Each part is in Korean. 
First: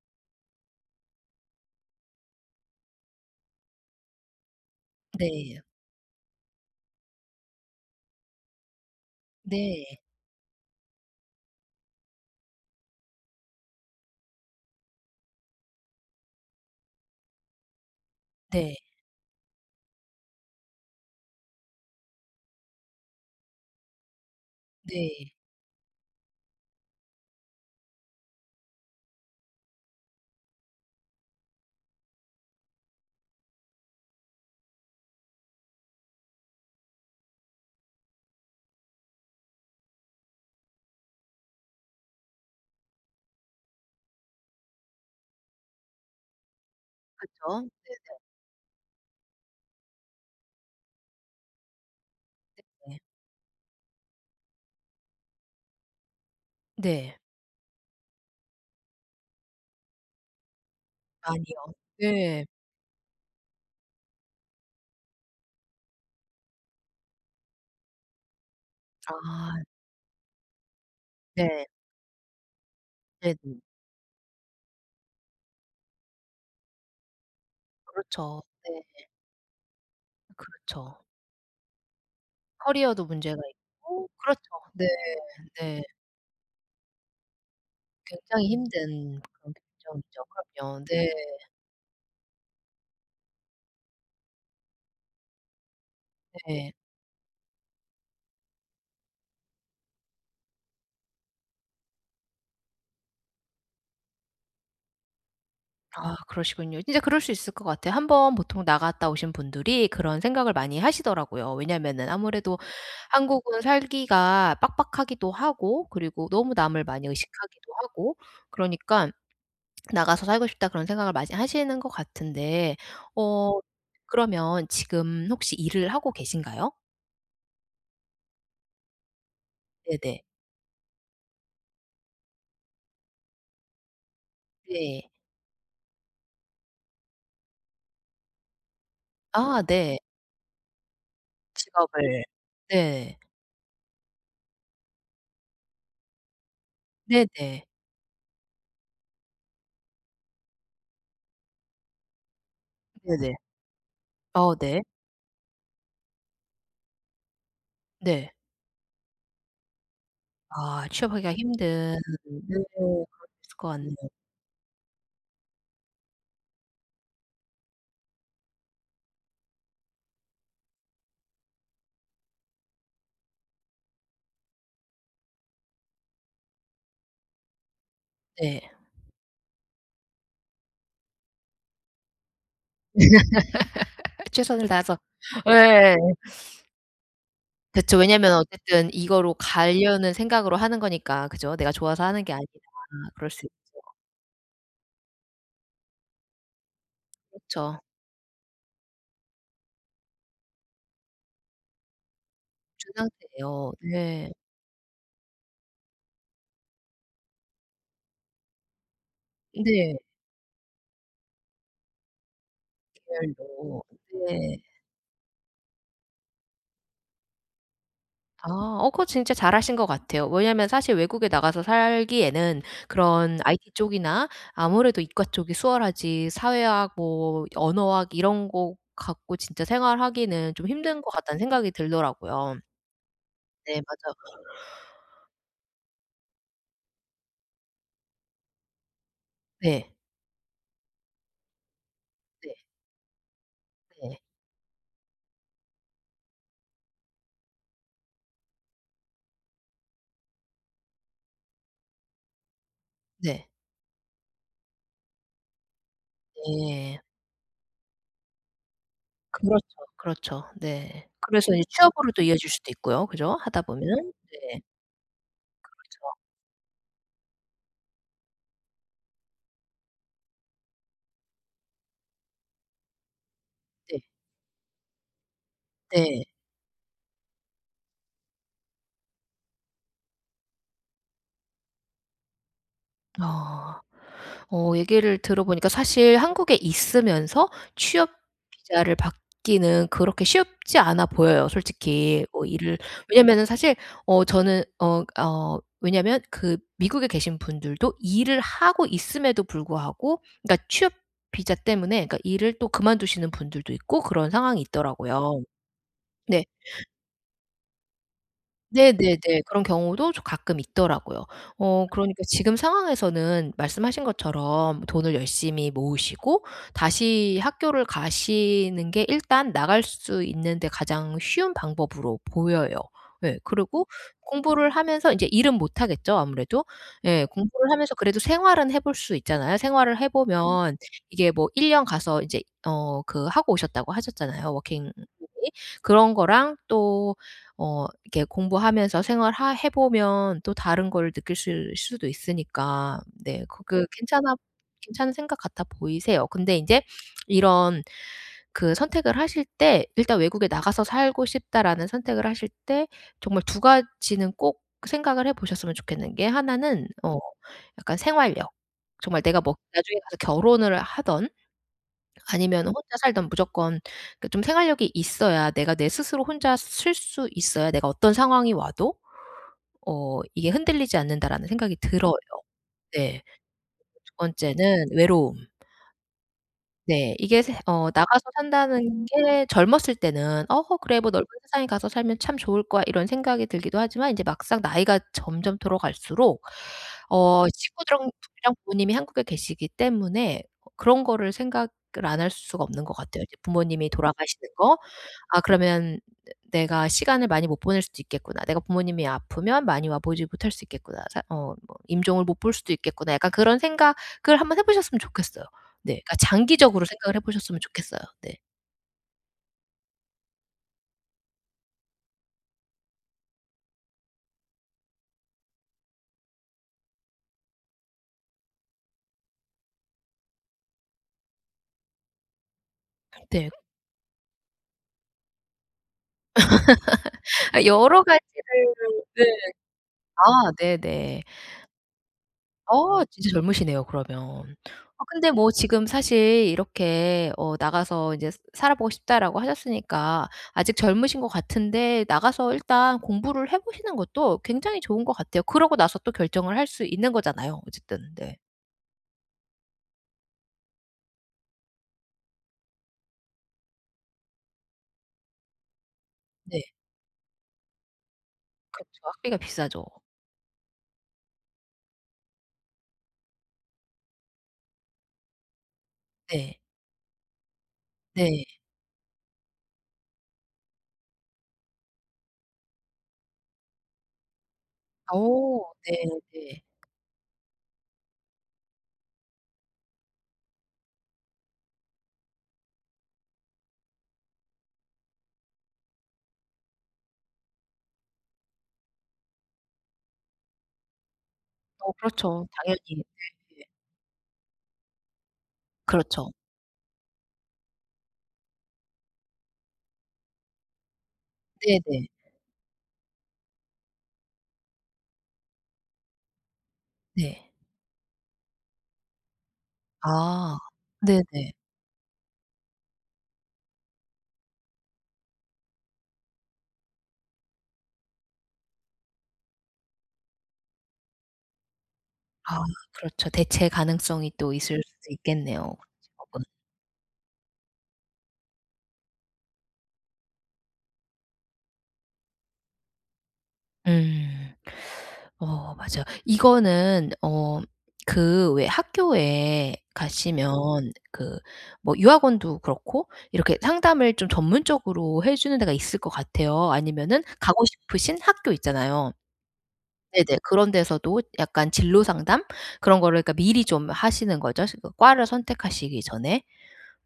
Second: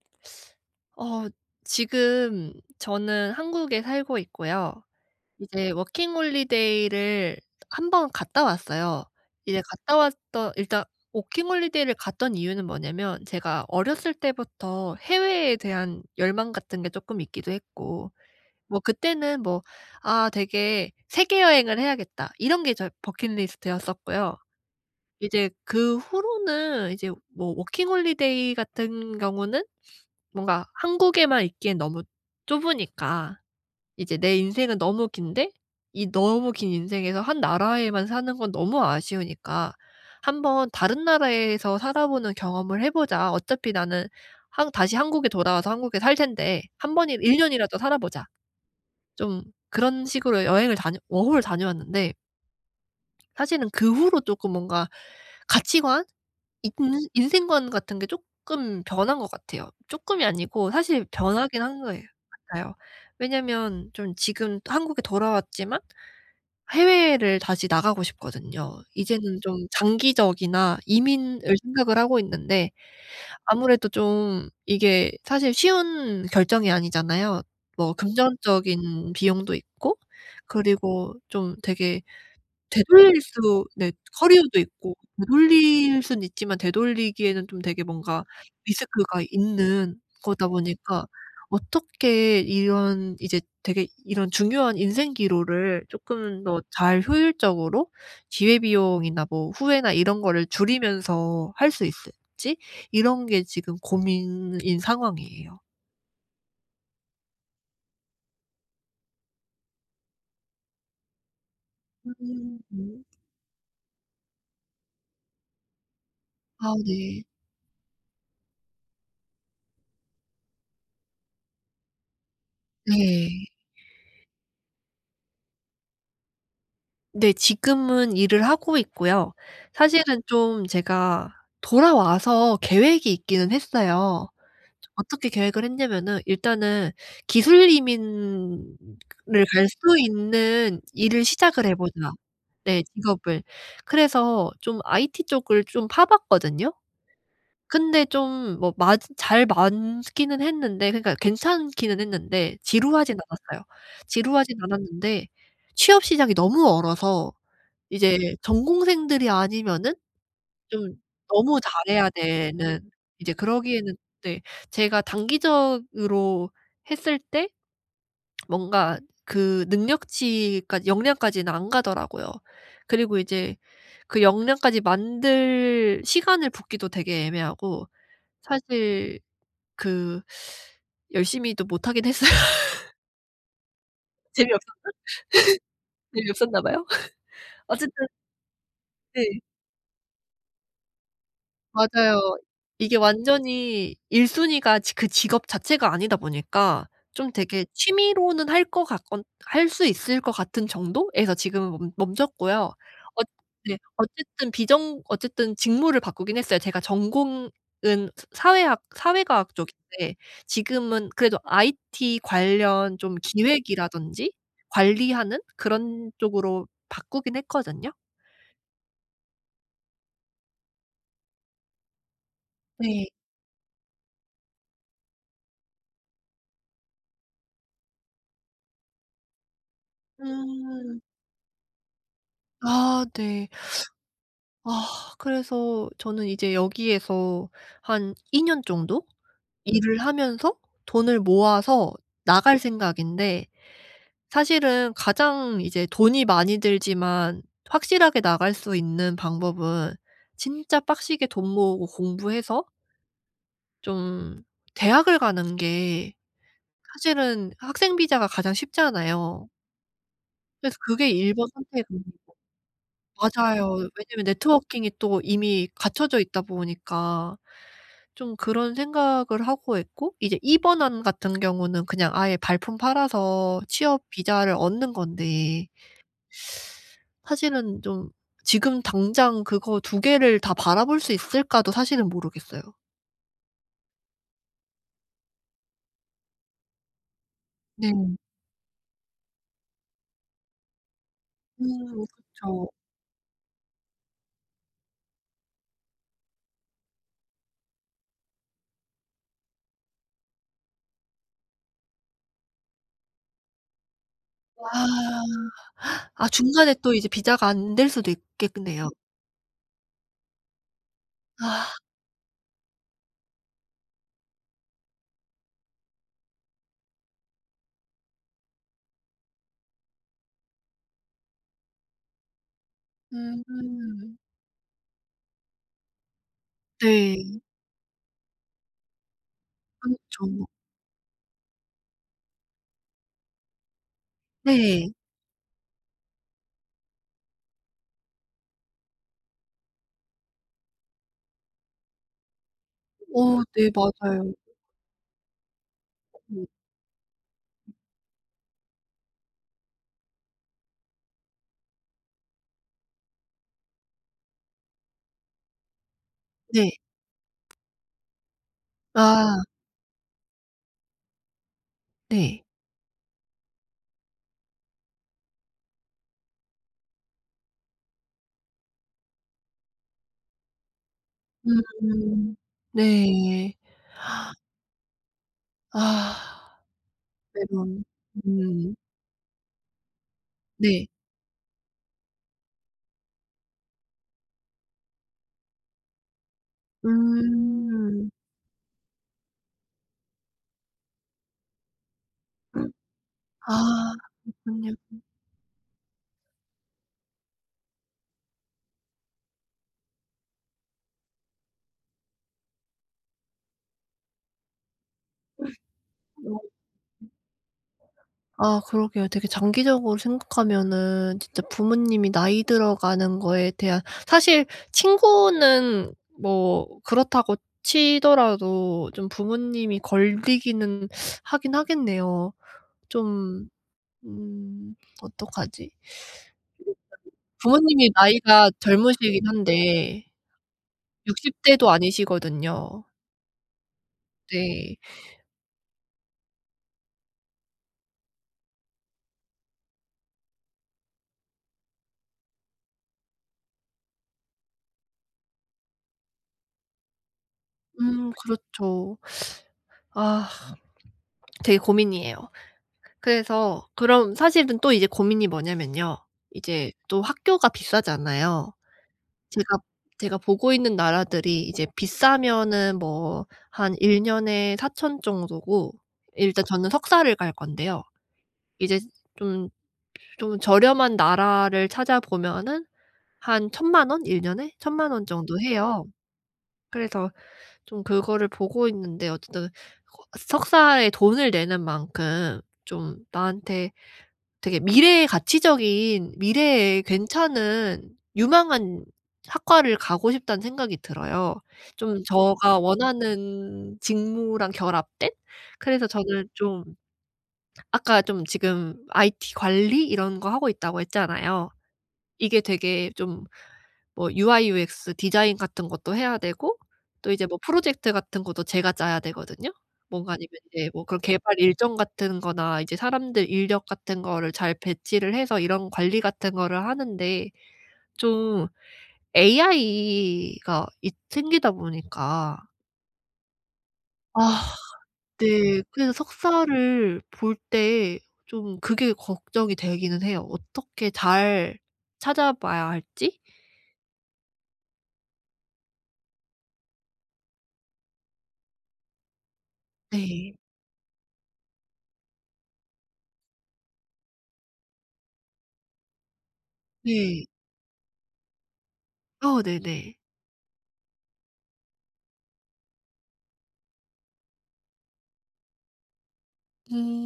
어 지금 저는 한국에 살고 있고요. 네. 이제 워킹 홀리데이를 1 번 갔다 왔어요. 이제 갔다 네. 왔더 일단 워킹 홀리데이를 갔던 이유는 뭐냐면 제가 어렸을 때부터 해외에 대한 열망 같은 게 조금 있기도 했고 네. 뭐 그때는 뭐 '아. 되게 세계 여행을 해야겠다.' 이런 게 저의 버킷리스트였었고요. 네. 이제 그 후로는 이제 뭐 워킹 홀리데이 같은 경우는 뭔가 '한국에만 있기엔 너무 좁으니까 이제 내 인생은 너무 긴데 이 너무 긴 인생에서 1 나라에만 사는 건 너무 아쉬우니까 1 번 다른 나라에서 살아보는 경험을 해 보자. 어차피 나는 한 다시 한국에 돌아와서 한국에 살 텐데 1 번 1 그쵸. 년이라도 네네. 살아보자.' 좀 그런 식으로 여행을 다녀 워홀을 다녀왔는데. 네네. 사실은 그 후로 쪼끔 뭔가 가치관, 인 네. 인생관 같은 게 쪼끔 변한 것 같아요. 쪼끔이 아니고 사실 변하긴 아니요. 한 거예 네. 같아요. 왜냐면 좀 지금 또 한국에 돌아왔지만 해외를 다시 나가고 싶거든요. 이제는 좀 아. 장기적이나 이민을 네. 생각을 하고 있는데 네네. 아무래도 좀 이게 사실 쉬운 결정이 아니잖아요. 뭐 그렇죠. 네. 금전적인 비용도 있고 그렇죠. 그리고 좀 되게 커리어도 되돌릴 문제가 수 네. 있고 그렇죠. 커리어도 네. 있고 네. 되돌릴 수는 있지만 되돌리기에는 좀 되게 뭔가 굉장히 리스크가 힘든 그런 있는 결정이죠. 거다 그럼요. 보니까 네. 어떻게 이런 이제 되게 이런 중요한 인생 기로를 조금 더 네. 잘 효율적으로 기회 비용이나 뭐 후회나 이런 거를 줄이면서 할 수 있을지 이런 게 지금 고민인 상황이에요. 아 그러시군요. 진짜 그럴 수 있을 것 같아요. 1 번 보통 나갔다 오신 분들이 그런 생각을 많이 하시더라구요. 왜냐면은 아무래도 [unintelligible] 한국은 살기가 빡빡하기도 하고 그리고 너무 아 남을 많이 네. 의식하기도 하고 그러니깐 '나가서 살고 싶다.' 그런 생각을 많이 하시는 거 같은데 네. 어 그러면 지금 혹시 일을 하고 계신가요? 네. 지금은 일을 하고 있고요. 사실은 네네. 좀 제가 돌아와서 계획이 있기는 했어요. 네. 어떻게 계획을 했냐면은 "일단은 기술 이민을 아 갈 수 네. 있는 일을 시작을 해 보자." 직업을 네. 네. 직업을. 그래서 좀 IT 쪽을 좀 파봤거든요. 네, 네. 근데 좀 뭐 맞 잘 많기는 했는데 그러니까 괜찮기는 했는데. 지루하진 네네. 않았어요. 어 지루하진 네. 않았는데 취업 시장이 너무 얼어서 이제 네. 전공생들이 아니면은 아. 좀 취업하기가 너무 힘든 잘해야 되는, [unintelligible] 이제 그러기에는 같네요. 네. 제가 단기적으로 했을 때 뭔가 그 능력치까지 역량까지는 안 가더라고요. 그리고 이제 그 역량까지 만들 시간을 붓기도 되게 애매하고 네. 사실 그 열심히도 못하긴 했어요. 재미없어서? 최선을 다해서 예. 재미없었나 봐요. 그쵸. 어쨌든 왜냐하면 어쨌든 이거로 네. 가려는 생각으로 하는 거니까 그죠? 내가 좋아서 하는 게 맞아요. 아니라. 이게 그럴 수 있죠. 완전히 1 순위가 직 그 직업 자체가 아니다 보니까 좀 되게 그렇죠. 취미로는 할 거 같 건 할 수 있을 것 같은 정도에서 지금은 멈 멈췄고요. 멈춘 엇 상태예요. 네. 네. 어쨌든 비정 어쨌든 직무를 바꾸긴 했어요. 제가 전공은 스 사회학 사회 과학 네. 쪽인데 지금은 그래도 IT 관련 좀 계열로. 기획이라든지, 네. 관리하는 그런 쪽으로 바꾸긴 했거든요. 아. 어 그거 진짜 잘 하신 것 같아요. 왜냐면 사실 외국에 나가서 살기에는 네. 그런 IT 쪽이나 아무래도 이과 쪽이 수월하지, 사회학 뭐 언어학 이런 거 갖고 진짜 생활하기는 좀 음. 힘든 거 같다는 생각이 들더라구요. 아. 네. 네 맞아요. 아. 그래서 저는 이제 여기에서 한 2 년 정도 네. 일을 하면서 돈을 모아서 네. 나갈 생각인데 네. 사실은 가장 이제 돈이 많이 들지만 확실하게 나갈 수 있는 방법은 진짜 빡세게 돈 모으고 공부해서 네. 좀 대학을 가는 게 네. 사실은 학생 비자가 가장 쉽잖아요. 그렇죠, 그렇죠. 그래서 네. 그게 1 번 그래서 이제 선택 안이고 취업으로도 이어질 수도 있고요. 그죠? 하다 맞아요. 보면 왜냐면 네. 네트워킹이 또 이미 그렇죠. 갖춰져 있다 보니까. 좀 그런 생각을 하고 있고 이제 2 번 안 같은 경우는 그냥 아예 발품 팔아서 네. 취업 비자를 얻는 건데 네. 사실은 좀 지금 당장 그거 2 개를 다 바라볼 수 있을까도 사실은 모르겠어요. 아 어 얘기를 들어보니까 사실 한국에 있으면서 취업 네. 비자를 받기는 그렇게 쉽지 않아 보여요. 음. 솔직히 뭐 그쵸. 일을 왜냐면은 사실 어 저는 어 어 왜냐면 그 미국에 계신 분들도 일을 하고 있음에도 불구하고 그니까 취업 비자 때문에 그니까 일을 또 그만두시는 분들도 있고 그런 아 상황이 있더라고요. 아 네. 중간에 또 이제 비자가 안 될 수도 있겠네요. 네네네. 그런 경우도 조 가끔 있더라고요. 아. 어 그러니까 지금 상황에서는 말씀하신 것처럼 돈을 열심히 모으시고 다시 학교를 가시는 게 일단 나갈 수 있는데 가장 쉬운 방법으로 보여요. 예. 그리고 음. 공부를 하면서 인제 일은 못하겠죠. 아무래도 예. 네. 공부를 하면서 생활은 해볼 수 있잖아요. 생활을 그렇죠. 해보면 이게 뭐 1 년 가서 이제 어 그 하고 오셨다고 하셨잖아요 워킹 네. 홀리데이 그런 거랑 또 어 이렇게 공부하면서 생활하 해보면 또 다른 걸 느끼실 수도 있으니까 네 어 네 그게 맞아요. 괜찮아 괜찮은 생각 같아 보이세요. 음. 근데 인제 이런 그 선택을 하실 때 일단 '외국에 나가서 살고 싶다.'라는 선택을 하실 때 정말 2 가지는 꼭 생각을 해보셨으면 좋겠는 게 네. 하나는 어 약간 생활력. 정말 내가 아. 뭐 나중에 가서 결혼을 하든 네. 아니면 혼자 살든 무조건 그 좀 생활력이 있어야 내가 내 스스로 혼자 설 수 있어야 내가 어떤 상황이 와도 어 이게 흔들리지 않는다라는 생각이 들어요. 음. 네. 그리고 네. 2 번째는 외로움. 아. 네. 이게 새 매번 어 나가서 음. 산다는 게 젊었을 때는 '어 네. 그래 뭐 넓은 세상에 가서 살면 참 좋을 거야.' 이런 생각이 들기도 하지만 이제 막상 나이가 점점 들어갈수록 어 음. 친구들이랑 [unintelligible] 부모님이 한국에 계시기 때문에 그런 거를 생각을 안 할 수가 없는 것 같아요. 이제 아 부모님이 돌아가시는 그렇군요. 거. '아 그러면 내 내가 시간을 많이 못 보낼 수도 있겠구나. 내가 부모님이 아프면 많이 와보지 못할 수 있겠구나. 사 어 임종을 못 볼 수도 있겠구나.' 약간 그런 생각을 한번 해보셨으면 좋겠어요. 네. 그니까 장기적으로 [unintelligible] 생각을 해보셨으면 좋겠어요. 네. 아 그러게요. 되게 장기적으로 생각하면은 진짜 부모님이 나이 들어가는 거에 대한 사실 친구는 뭐 그렇다고 치더라도 좀 부모님이 걸리기는 하긴 하겠네요. 좀 네. 음 어떡하지? 아 부모님이 여러 나이가 가지를 네 젊으시긴 한데 아. 네네. 60 대도 아니시거든요. 어. 진짜 젊으시네요, 그러면. 네. 아 근데 뭐 지금 사실 이렇게 어 "나가서 이제 살아보고 싶다."라고 하셨으니까 아직 젊으신 것 같은데 나가서 일단 공부를 해보시는 것도 굉장히 좋은 것 같아요. 그러고 나서 또 결정을 할 수 있는 거잖아요. 음 어쨌든. 네. 그렇죠. 아 되게 고민이에요. 그래서 그럼 사실은 또 이제 고민이 뭐냐면요. 네. 이제 또 학교가 비싸잖아요. 그렇죠. 학비가 제가 비싸죠. 제가 보고 있는 나라들이 이제 비싸면은 뭐 한 1년에 4000 정도고 일단 네. 저는 석사를 갈 건데요. 네. 이제 좀 좀 저렴한 나라를 찾아보면은 한 10,000,000 원? 1년에 10,000,000 원 정도 어 해요. 네. 네. 그래서 좀 그거를 보고 있는데 어쨌든 그 석사에 돈을 내는 만큼 좀 나한테 되게 미래의 가치적인 미래에 괜찮은 유망한 학과를 가고 싶다는 생각이 들어요. 어 좀 그렇죠. 저가 당연히. 네네. 원하는 직무랑 결합된? 그래서 저는 그렇죠. 좀 아까 좀 지금 IT 관리 이런 거 하고 있다고 했잖아요. 네네. 이게 되게 좀 뭐 UI, UX 디자인 같은 것도 해야 되고 또 이제 뭐 네. 프로젝트 같은 것도 제가 짜야 되거든요. 뭔가 아니면 아 이제 뭐 그런 개발 네네. 일정 같은 거나 이제 사람들 인력 같은 거를 잘 배치를 해서 이런 관리 같은 거를 하는데 좀 AI가 있 생기다 보니까 아 그렇죠. 대체 아 가능성이 또 있을 수 네. 있겠네요. 그래서 [unintelligible] 석사를 볼 때 좀 그게 걱정이 되기는 해요. 어떻게 잘 찾아봐야 할지? 음. 어 맞아요. 이거는 어 그 왜 학교에 네. 가시면 그 뭐 유학원도 그렇고 이렇게 상담을 좀 전문적으로 해주는 데가 있을 것 같아요. 아니면은 네. 가고 싶으신 학교 있잖아요. 어 네네. 네네. 그런 데서도 약간 진로 상담 그런 거를 그니까 미리 좀 하시는 거죠, 지금 과를 선택하시기 전에.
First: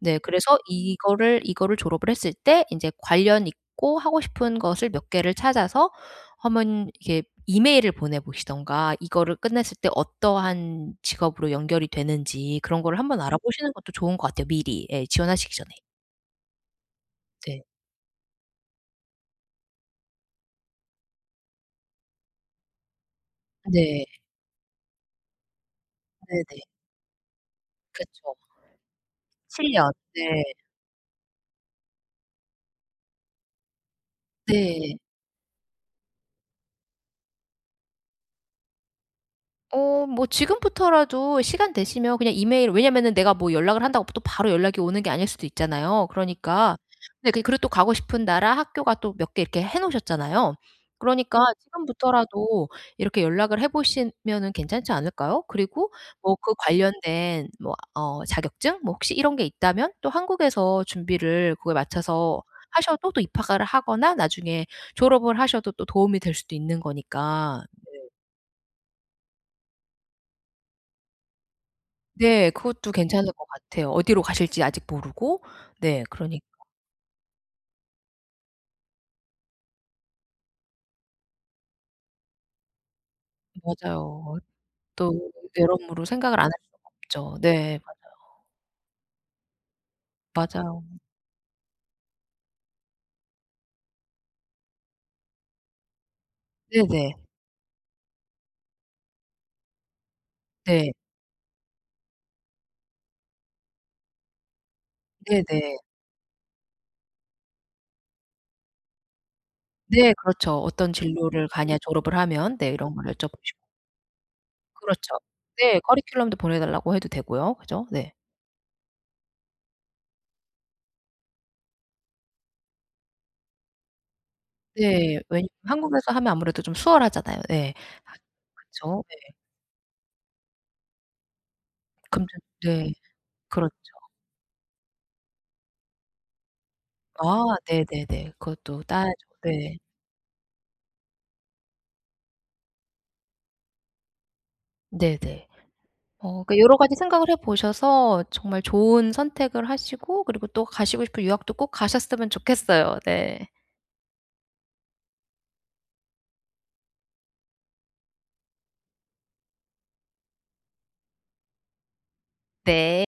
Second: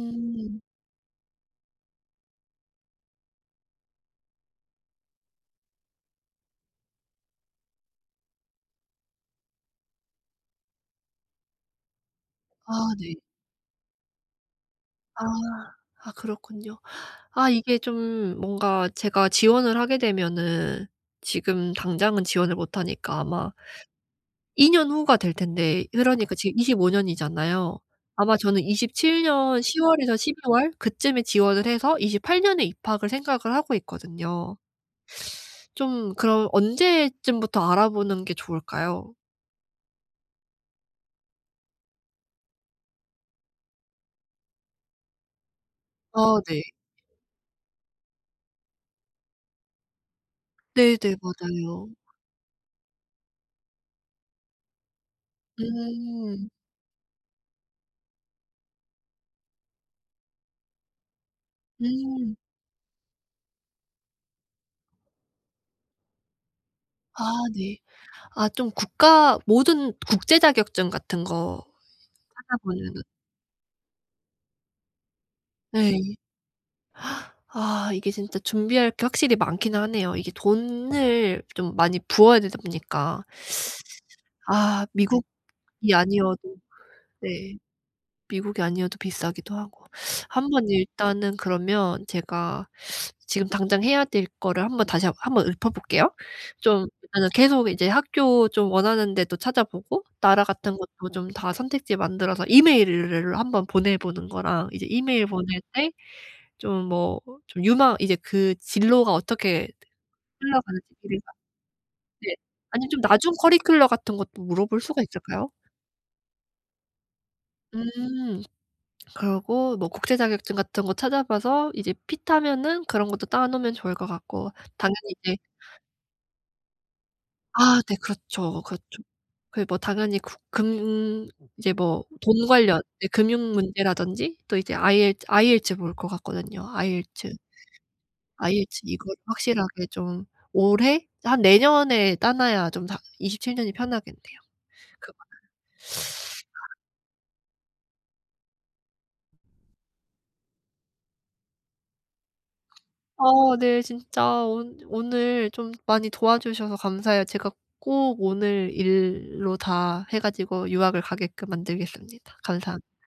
네. 그래서 이거를 이거를 졸업을 했을 때 이제 관련 있고 하고 싶은 것을 몇 개를 찾아서 1 번 이렇게 이메일을 보내 보시든가 이거를 끝냈을 때 어떠한 직업으로 연결이 되는지 아 그런 거를 네. 한번 알아보시는 것도 좋은 것 같아요. 미리 네 아. 지원하시기 전에. 아 그렇군요. 아 네. 이게 좀 뭔가 제가 지원을 하게 되면은 지금 당장은 지원을 못 하니까 아마 네. 2년 후가 될 텐데 그러니까 지금 네네. 25 년 이잖아요. 그쵸. 아마 저는 27 년 7년 10월에서 네. 12월 그 쯤에 지원을 해서 28 년에 입학을 생각을 하고 있거든요. 네. 좀 그럼 언제쯤부터 알아보는 게 좋을까요? 어 뭐 지금부터라도 시간 되시면 그냥 이메일 왜냐하면은 내가 뭐 연락을 한다고 또 바로 연락이 오는 게 아닐 수도 있잖아요. 아 네. 그러니까 근데 그리고 또 가고 싶은 나라, 학교가 또 몇 개 이렇게 해 놓으셨잖아요. 네네. 그러니까 맞아요. 지금부터라도 이렇게 연락을 해 보시면은 괜찮지 않을까요? 그리고 뭐 음. 그 관련된 뭐 어 자격증? 뭐 혹시 이런 게 있다면 또 한국에서 준비를 그거에 음. 맞춰서 하셔도 또 입학을 하거나 나중에 졸업을 하셔도 또 도움이 될 수도 있는 아 거니까 네. 네. 아 좀 국가 모든 국제 자격증 같은 거 네. 찾아 그것도 보면은 괜찮을 것 같아요. 어디로 가실지 아직 모르고 네. 네 그러니까. 아 이게 진짜 준비할 게 확실히 많기는 하네요. 이게 돈을 좀 많이 부어야 되다 보니까. 맞아요. 어 아 미국이 또 여러모로 아니어도 생각을 안 할 수가 없죠. 네. 네. 맞아요. 미국이 아니어도 비싸기도 하고. 한번 맞아요. 일단은 그러면 제가 지금 당장 해야 될 거를 한번 다시 한 한 번 읊어 볼게요. 좀 네네. 일단 계속 이제 학교 좀 원하는 데도 찾아보고 나라 같은 네. 것도 좀 다 선택지 만들어서 이메일을 한번 보내 보는 거랑 이제 이메일 보낼 네네. 때 좀 뭐 좀 유망 이제 그 진로가 어떻게 네. 그렇죠. 흘러가는지 "어떤 [unintelligible] 진로를 가냐? 졸업을 네. 하면." 네. 아니 이런 좀 거 여쭤 나중 보시고. 커리큘럼 같은 것도 물어볼 수가 그렇죠. 있잖아요? 네. 커리큘럼도 보내달라고 해도 되고요. 그죠? 네. 음. 그러고 뭐 국제 자격증 같은 거 찾아 봐서 이제 핏하면은 그런 것도 따 놓으면 좋을 것 같고 당연히 네. 이제 왜냐하면 한국에서 하면 아무래도 좀 수월하잖아요. 네. 아 네. 아. 그렇죠, 그렇죠. 그쵸. 네. 그 뭐 당연히 그 금 이제 뭐 금전 돈 관련 네. 이제 금융 그렇죠. 문제라든지? 또 이제 IEL IELTS 볼 것 같거든요. IELTS, 아 네네네. IELTS 그것도 이거 따야죠. 네. 확실하게 좀 올해? 한 내년에 따 놔야 좀 다 27 년이 편하겠네요. 그 마 네네. 어 그러니까 [unintelligible] 아. 여러가지 생각을 해 보셔서 정말 좋은 선택을 하시고 그리고 또 가시고 싶은 유학도 꼭 가셨으면 좋겠어요. 네. 어 네. 진짜 온 오늘 좀 많이 도와 주셔서 감사해요. 제가 꼭 오늘 일로 다 해 가지고 유학을 가게끔 만들겠습니다. 감사합니다. 네.